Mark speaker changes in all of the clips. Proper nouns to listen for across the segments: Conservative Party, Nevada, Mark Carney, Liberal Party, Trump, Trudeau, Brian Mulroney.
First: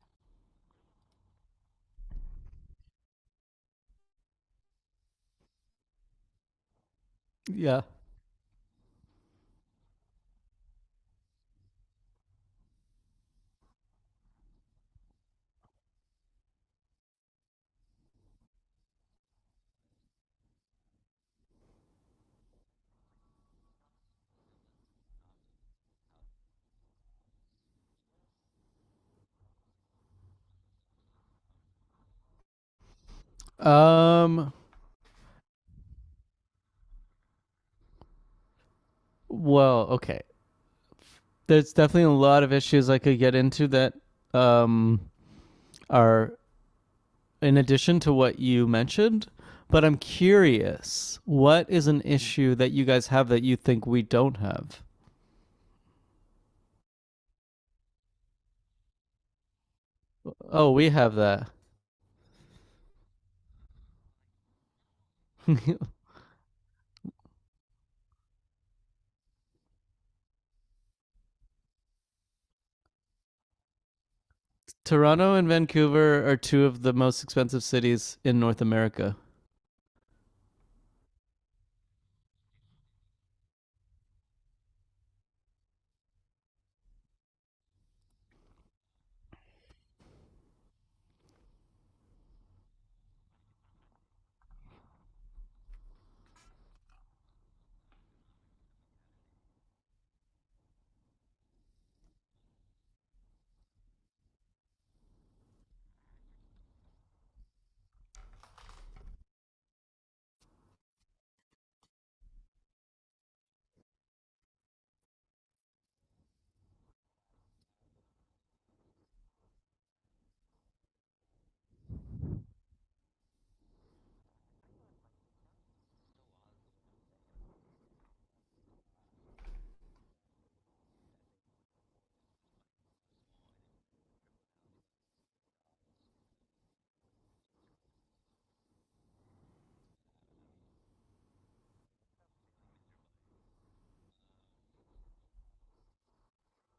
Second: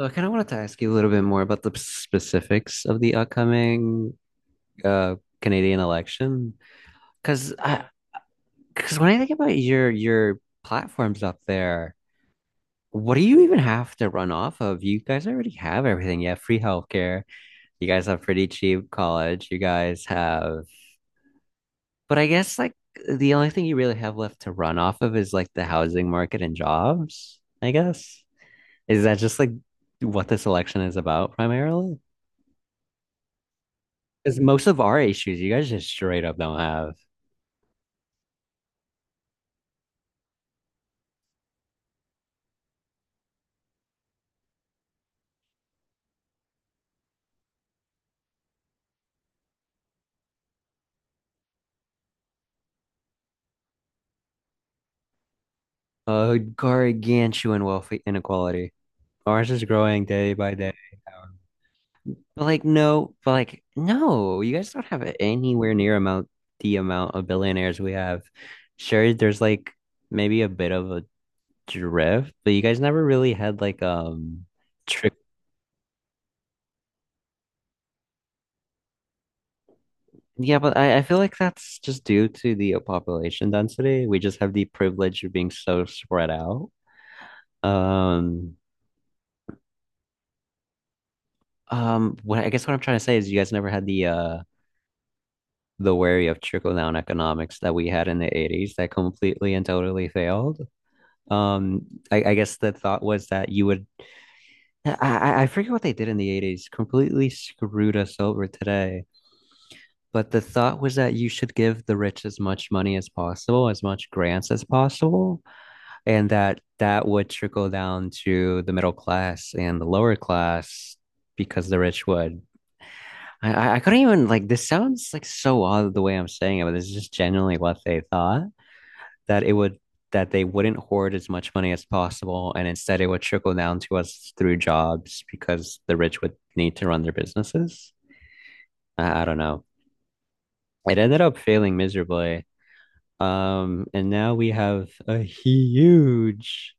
Speaker 1: So I kind of wanted to ask you a little bit more about the specifics of the upcoming uh, Canadian election, because
Speaker 2: Yeah.
Speaker 1: because when I think about your platforms up there, what do you even have to run off of? You guys already have everything. You have free healthcare. You guys have pretty cheap college. You guys have, but I guess like the only thing you really have left to run off of is like the housing market and jobs, I guess. Is that just like what this election is about primarily? Because
Speaker 2: Um.
Speaker 1: most of our issues, you guys just straight up don't have
Speaker 2: Well, okay. There's definitely a lot of issues I could get into that um, are in addition to what you mentioned, but I'm curious, what is an issue that you guys have that you think we don't have?
Speaker 1: a gargantuan wealth inequality. Ours is growing day by
Speaker 2: Oh,
Speaker 1: day.
Speaker 2: we have that.
Speaker 1: But like, no, you guys don't have anywhere near amount the amount of billionaires we have. Sure, there's like maybe a bit of a drift, but you guys never really had like trick.
Speaker 2: Toronto and Vancouver are two of the most expensive cities in North America.
Speaker 1: Yeah, but I feel like that's just due to the population density. We just have the privilege of being so spread out. Um, what I'm trying to say is you guys never had the worry of trickle down economics that we had in the 80s that completely and totally failed. I guess the thought was that you would I forget what they did in the 80s, completely screwed us over today. But the thought was that you should give the rich as much money as possible, as much grants as possible, and that that would trickle down to the middle class and the lower class because the rich would I couldn't even like this sounds like so odd the way I'm saying it, but this is just genuinely what they thought that it would that they wouldn't hoard as much money as possible and instead it would trickle down to us through jobs because the rich would need to run their businesses. I don't know. It ended up failing miserably. And now we have a huge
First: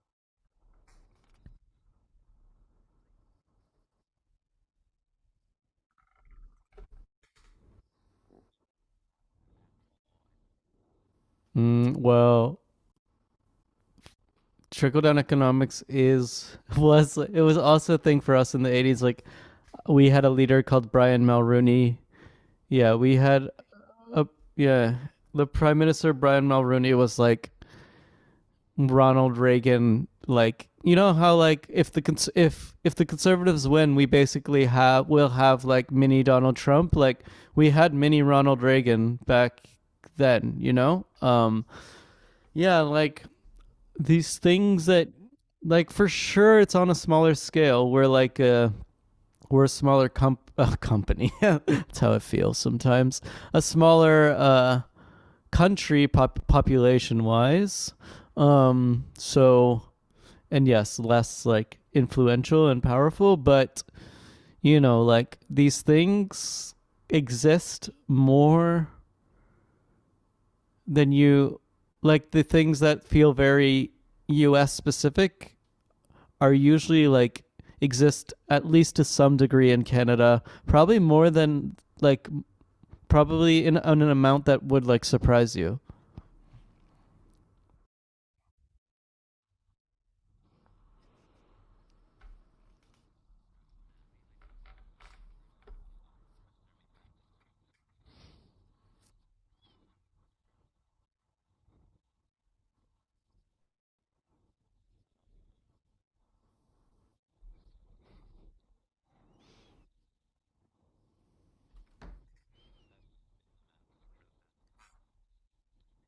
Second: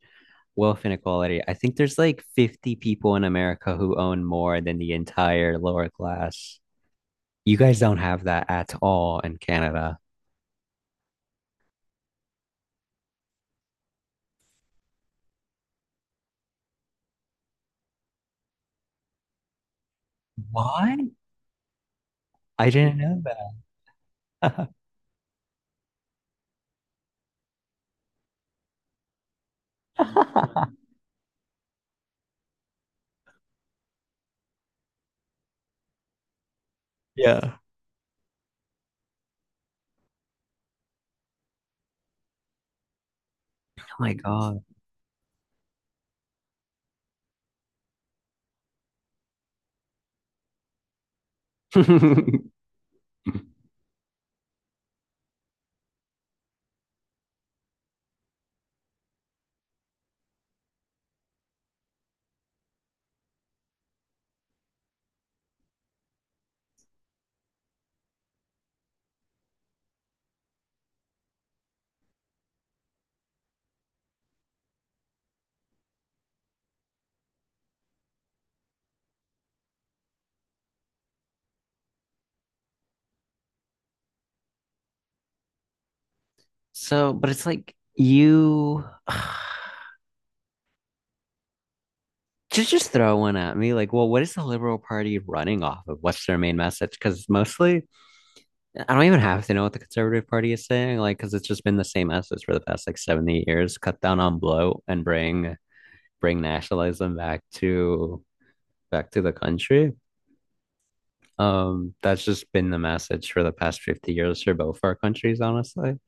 Speaker 1: wealth inequality. I think there's like 50 people in America who own more than the entire lower class. You guys don't have that at all in Canada.
Speaker 2: Mm, well, trickle down economics is was it was also a thing for us in the 80s, like we had a leader called
Speaker 1: What?
Speaker 2: Brian Mulroney.
Speaker 1: I
Speaker 2: Yeah,
Speaker 1: didn't
Speaker 2: we
Speaker 1: know
Speaker 2: had a
Speaker 1: that.
Speaker 2: yeah. The Prime Minister Brian Mulroney was like Ronald Reagan. Like, you know how like if if the conservatives win, we basically have we'll have like mini Donald Trump. Like
Speaker 1: Yeah.
Speaker 2: we had mini Ronald Reagan back then. You know, yeah, like
Speaker 1: Oh my
Speaker 2: these
Speaker 1: God.
Speaker 2: things that like for sure it's on a smaller scale where like we're a smaller company. That's how it feels sometimes. A smaller country population wise. So, and yes, less like influential and powerful, but you know, like these things exist more than you the things that feel very US specific are usually like exist at least to some degree in Canada, probably more than like probably in an amount that would like surprise you.
Speaker 1: So, but it's like you just throw one at me. Like, well, what is the Liberal Party running off of? What's their main message? Because mostly, I don't even have to know what the Conservative Party is saying. Like, because it's just been the same message for the past like 70 years: cut down on bloat and bring nationalism back to back to the country. That's just been the message for the past 50 years for both our countries, honestly.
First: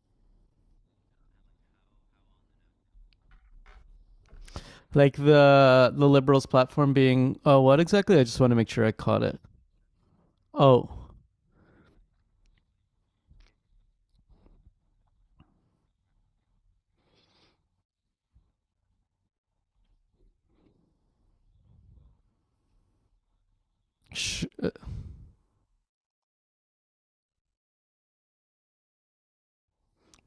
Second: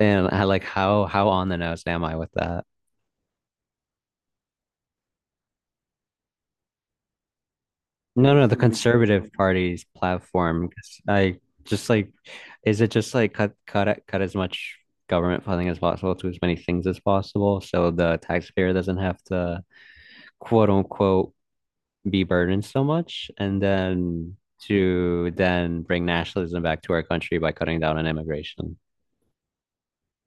Speaker 1: And I like how on the nose am I with that?
Speaker 2: Like the liberals' platform being, oh, what exactly? I
Speaker 1: No,
Speaker 2: just
Speaker 1: no,
Speaker 2: want
Speaker 1: the
Speaker 2: to make sure I caught
Speaker 1: Conservative
Speaker 2: it.
Speaker 1: Party's platform. 'Cause
Speaker 2: Oh,
Speaker 1: I just like, is it just like cut as much government funding as possible to as many things as possible, so the taxpayer doesn't have to quote unquote be burdened so much, and then
Speaker 2: sh- uh,
Speaker 1: to then bring nationalism back to our country by cutting down on immigration.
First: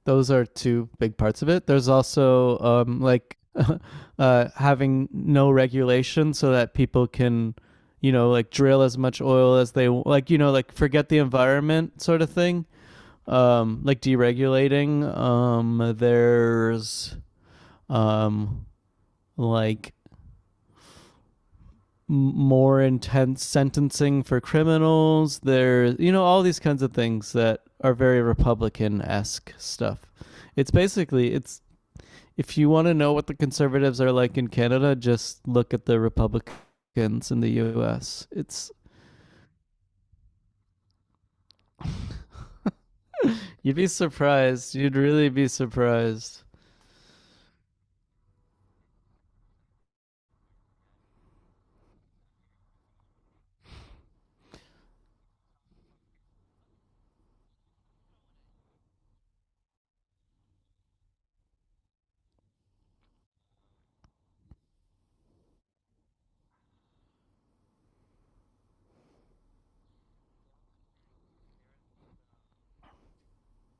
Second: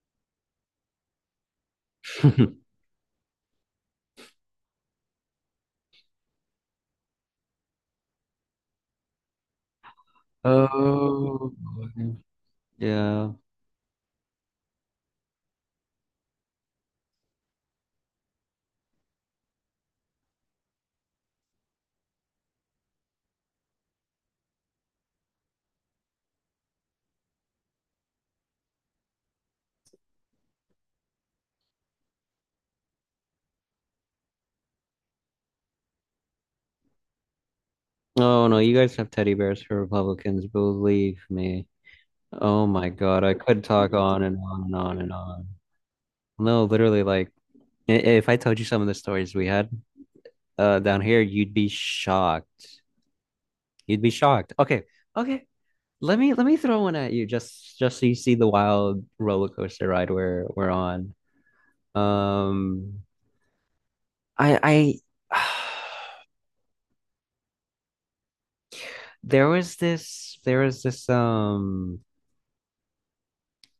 Speaker 2: those are two big parts of it. There's also like having no regulation so that people can, you know, like drill as much oil as they like, you know, like forget the
Speaker 1: Oh,
Speaker 2: environment sort of thing.
Speaker 1: yeah.
Speaker 2: Like deregulating. There's um, like more intense sentencing for criminals. There, you know, all these kinds of things that are very Republican esque stuff. It's basically it's if you want to know what the conservatives are like in Canada, just look at the Republicans in the U.S.
Speaker 1: Oh no,
Speaker 2: It's
Speaker 1: you guys have teddy bears for Republicans. Believe me. Oh my God, I could
Speaker 2: you'd be
Speaker 1: talk on and on and
Speaker 2: surprised. You'd
Speaker 1: on and
Speaker 2: really
Speaker 1: on.
Speaker 2: be surprised.
Speaker 1: No, literally, like if I told you some of the stories we had down here, you'd be shocked. You'd be shocked. Okay, okay. Let me throw one at you just so you see the wild roller coaster ride we're on. Um, I there was this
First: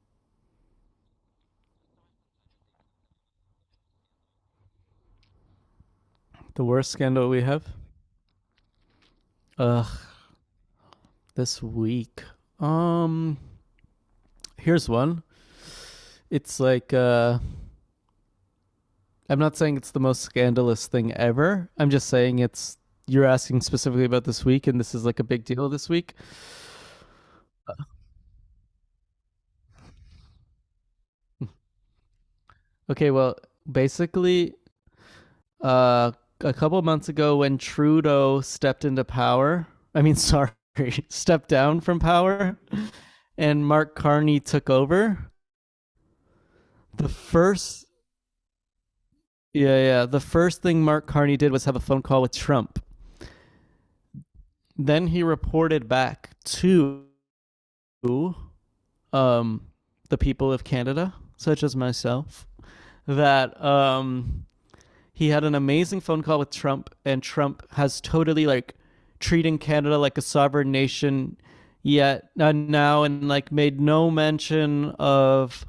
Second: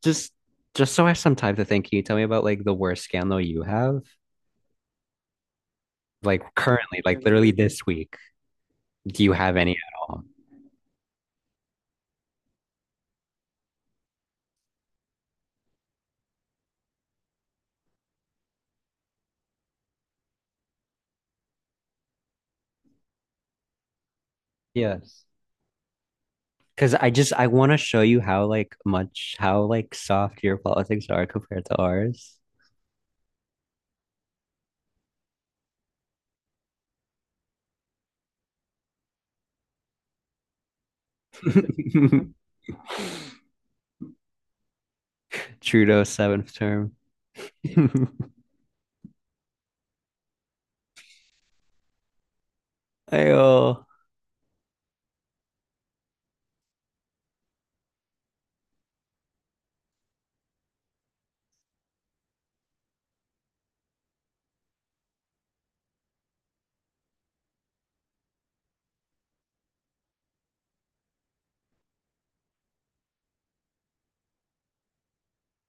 Speaker 1: Just just so I have some time to think, can you tell me about like the worst scandal you have? Like
Speaker 2: The worst
Speaker 1: currently, like
Speaker 2: scandal we
Speaker 1: literally
Speaker 2: have.
Speaker 1: this week. Do you have any at
Speaker 2: Ugh,
Speaker 1: all?
Speaker 2: this week. Um, here's one. It's like I'm not saying it's the most scandalous thing ever. I'm just saying it's you're asking specifically about this week, and this is like
Speaker 1: Yes.
Speaker 2: a big deal this week.
Speaker 1: Because I just I want to show you how like much how like soft your politics are compared to ours.
Speaker 2: Okay, well, basically uh a couple of months ago when Trudeau stepped into power, I mean sorry, stepped down from power and Mark Carney took over,
Speaker 1: Trudeau's seventh term.
Speaker 2: the first yeah, the first thing Mark Carney did was have a phone call with Trump.
Speaker 1: Ayo.
Speaker 2: Then he reported back to um, the people of Canada, such as myself, that he had an amazing phone call with Trump, and Trump has totally like treating Canada like a sovereign nation yet, now, and like made no mention of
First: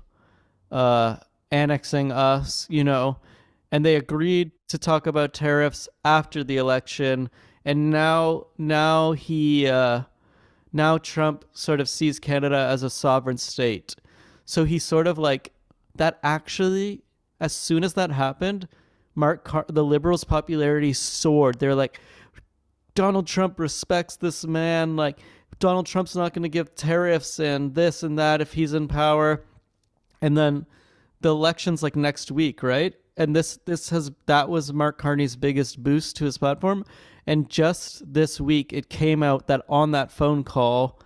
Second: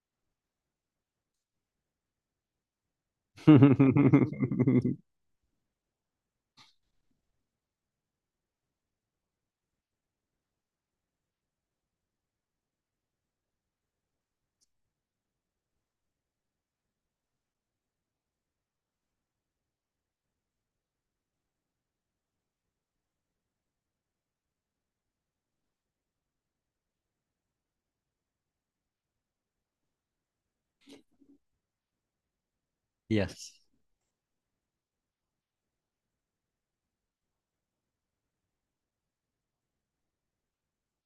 Speaker 2: uh, annexing us, you know. And they agreed to talk about tariffs after the election, and now he, now Trump sort of sees Canada as a sovereign state. So he sort of like that actually, as soon as that happened, the Liberals' popularity soared. They're like, Donald Trump respects this man. Like, Donald Trump's not going to give tariffs and this and that if he's in power. And then the election's like next week, right? And
Speaker 1: Yes.
Speaker 2: this has that was Mark Carney's biggest boost to his platform. And just this week, it came out that on that phone call,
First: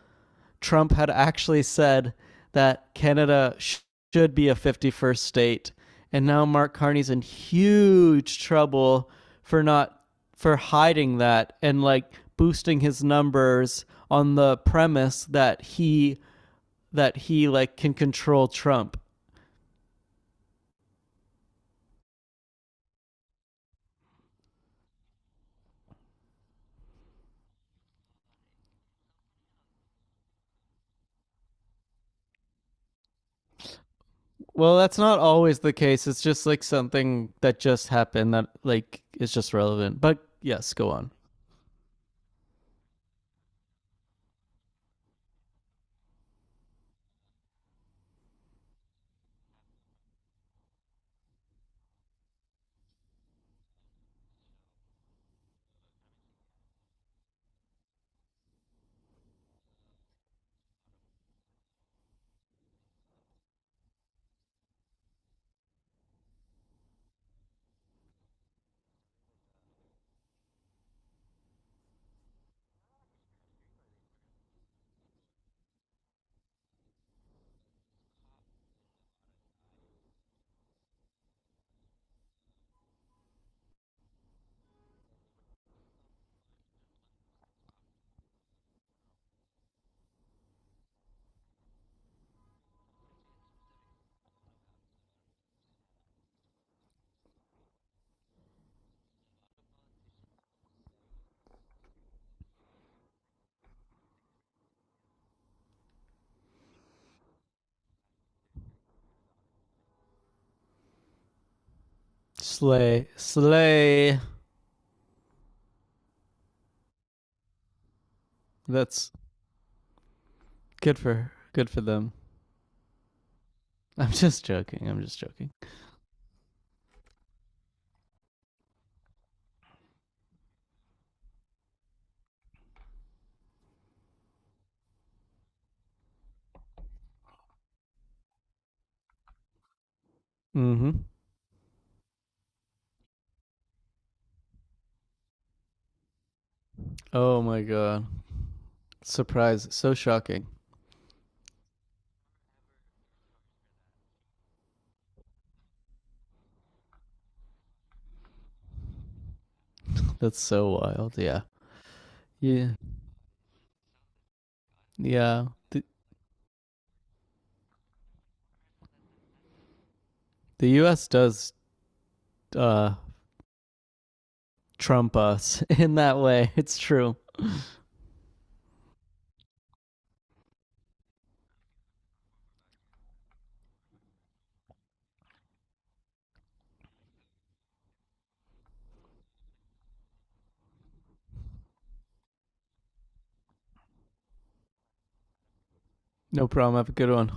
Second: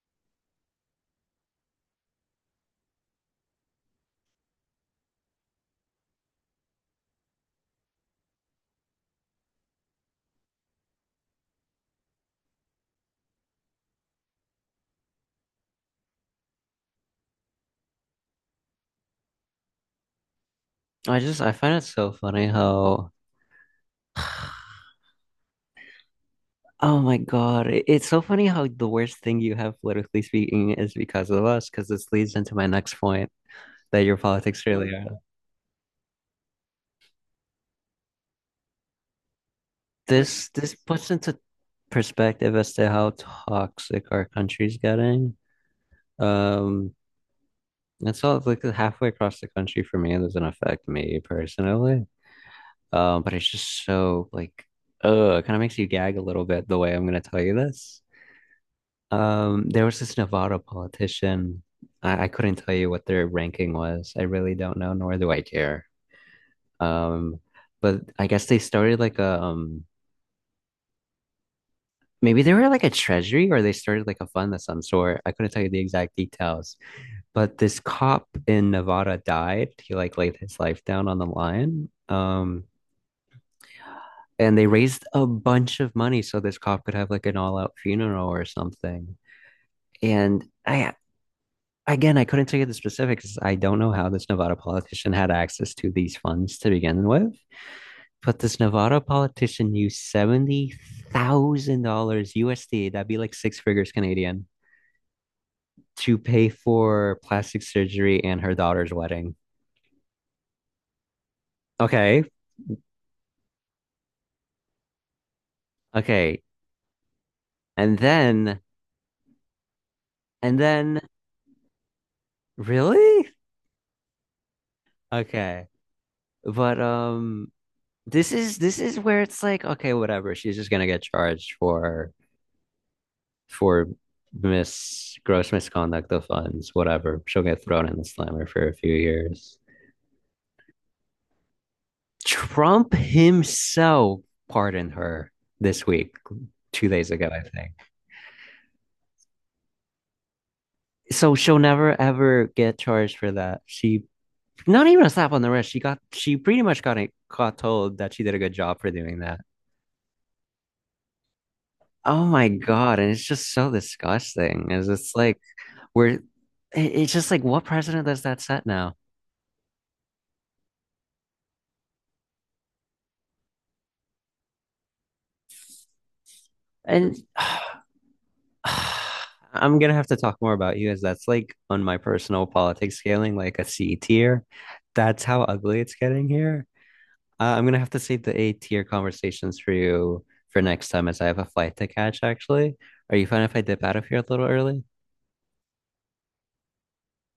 Speaker 2: Trump had actually said that Canada should be a 51st state. And now Mark Carney's in huge trouble for not for hiding that and like boosting his numbers on the premise that he like can control Trump.
Speaker 1: I just I find it so funny how Oh my God. It's so funny how the worst thing you have politically speaking is because of us, because this leads into my next point that your politics
Speaker 2: Well,
Speaker 1: really
Speaker 2: that's
Speaker 1: are.
Speaker 2: not always the case. It's just like something that just happened that like is just relevant. But
Speaker 1: This
Speaker 2: yes,
Speaker 1: this
Speaker 2: go
Speaker 1: puts
Speaker 2: on.
Speaker 1: into perspective as to how toxic our country's getting. Um, and so like halfway across the country for me, it doesn't affect me personally. But it's just so like, it kind of makes you gag a little bit the way I'm gonna tell you this. There was this Nevada politician. I couldn't tell you what their ranking was. I really don't know, nor do I care. Um, but I guess they started like a maybe they were like a treasury or they started like a fund of some sort. I couldn't tell you the exact details. But this cop in Nevada died. He like laid his life down on the line. And they raised a bunch of money so this cop could have like an all-out funeral or something. And I again, I couldn't tell you the specifics. I don't know how this Nevada politician had access to these funds to begin with, but this Nevada politician used $70,000 USD. That'd be like six figures Canadian to pay for plastic surgery and her daughter's wedding. Okay,
Speaker 2: Slay, slay.
Speaker 1: okay, and then
Speaker 2: That's
Speaker 1: and then
Speaker 2: good for them.
Speaker 1: really
Speaker 2: I'm just joking. I'm just joking.
Speaker 1: okay, but this is this is where it's like, okay, whatever. She's just gonna get charged for mis gross misconduct of funds, whatever. She'll get thrown in the slammer for a few years.
Speaker 2: Mm-hmm.
Speaker 1: Trump himself pardoned her this week, 2 days ago, I
Speaker 2: Oh my
Speaker 1: think.
Speaker 2: god! Surprise! So shocking.
Speaker 1: So she'll never ever get charged for that. She not even a slap on the wrist. She got she pretty much got it told that she did a good job for doing that.
Speaker 2: That's so wild. Yeah.
Speaker 1: Oh my
Speaker 2: Yeah.
Speaker 1: God. And it's just so disgusting. Is it's like
Speaker 2: Yeah. The
Speaker 1: where it- it's just like, what precedent does that set now?
Speaker 2: the U.S. does uh trump us in that way. It's
Speaker 1: And
Speaker 2: true.
Speaker 1: uh, I'm gonna have to talk more about you as that's like on my personal politics scaling, like a C tier. That's how ugly it's getting here. I'm gonna have to save the A tier conversations for you for next time, as I have a flight to catch, actually. Are you fine if I dip out of here a little early?
Speaker 2: No problem. Have a good one.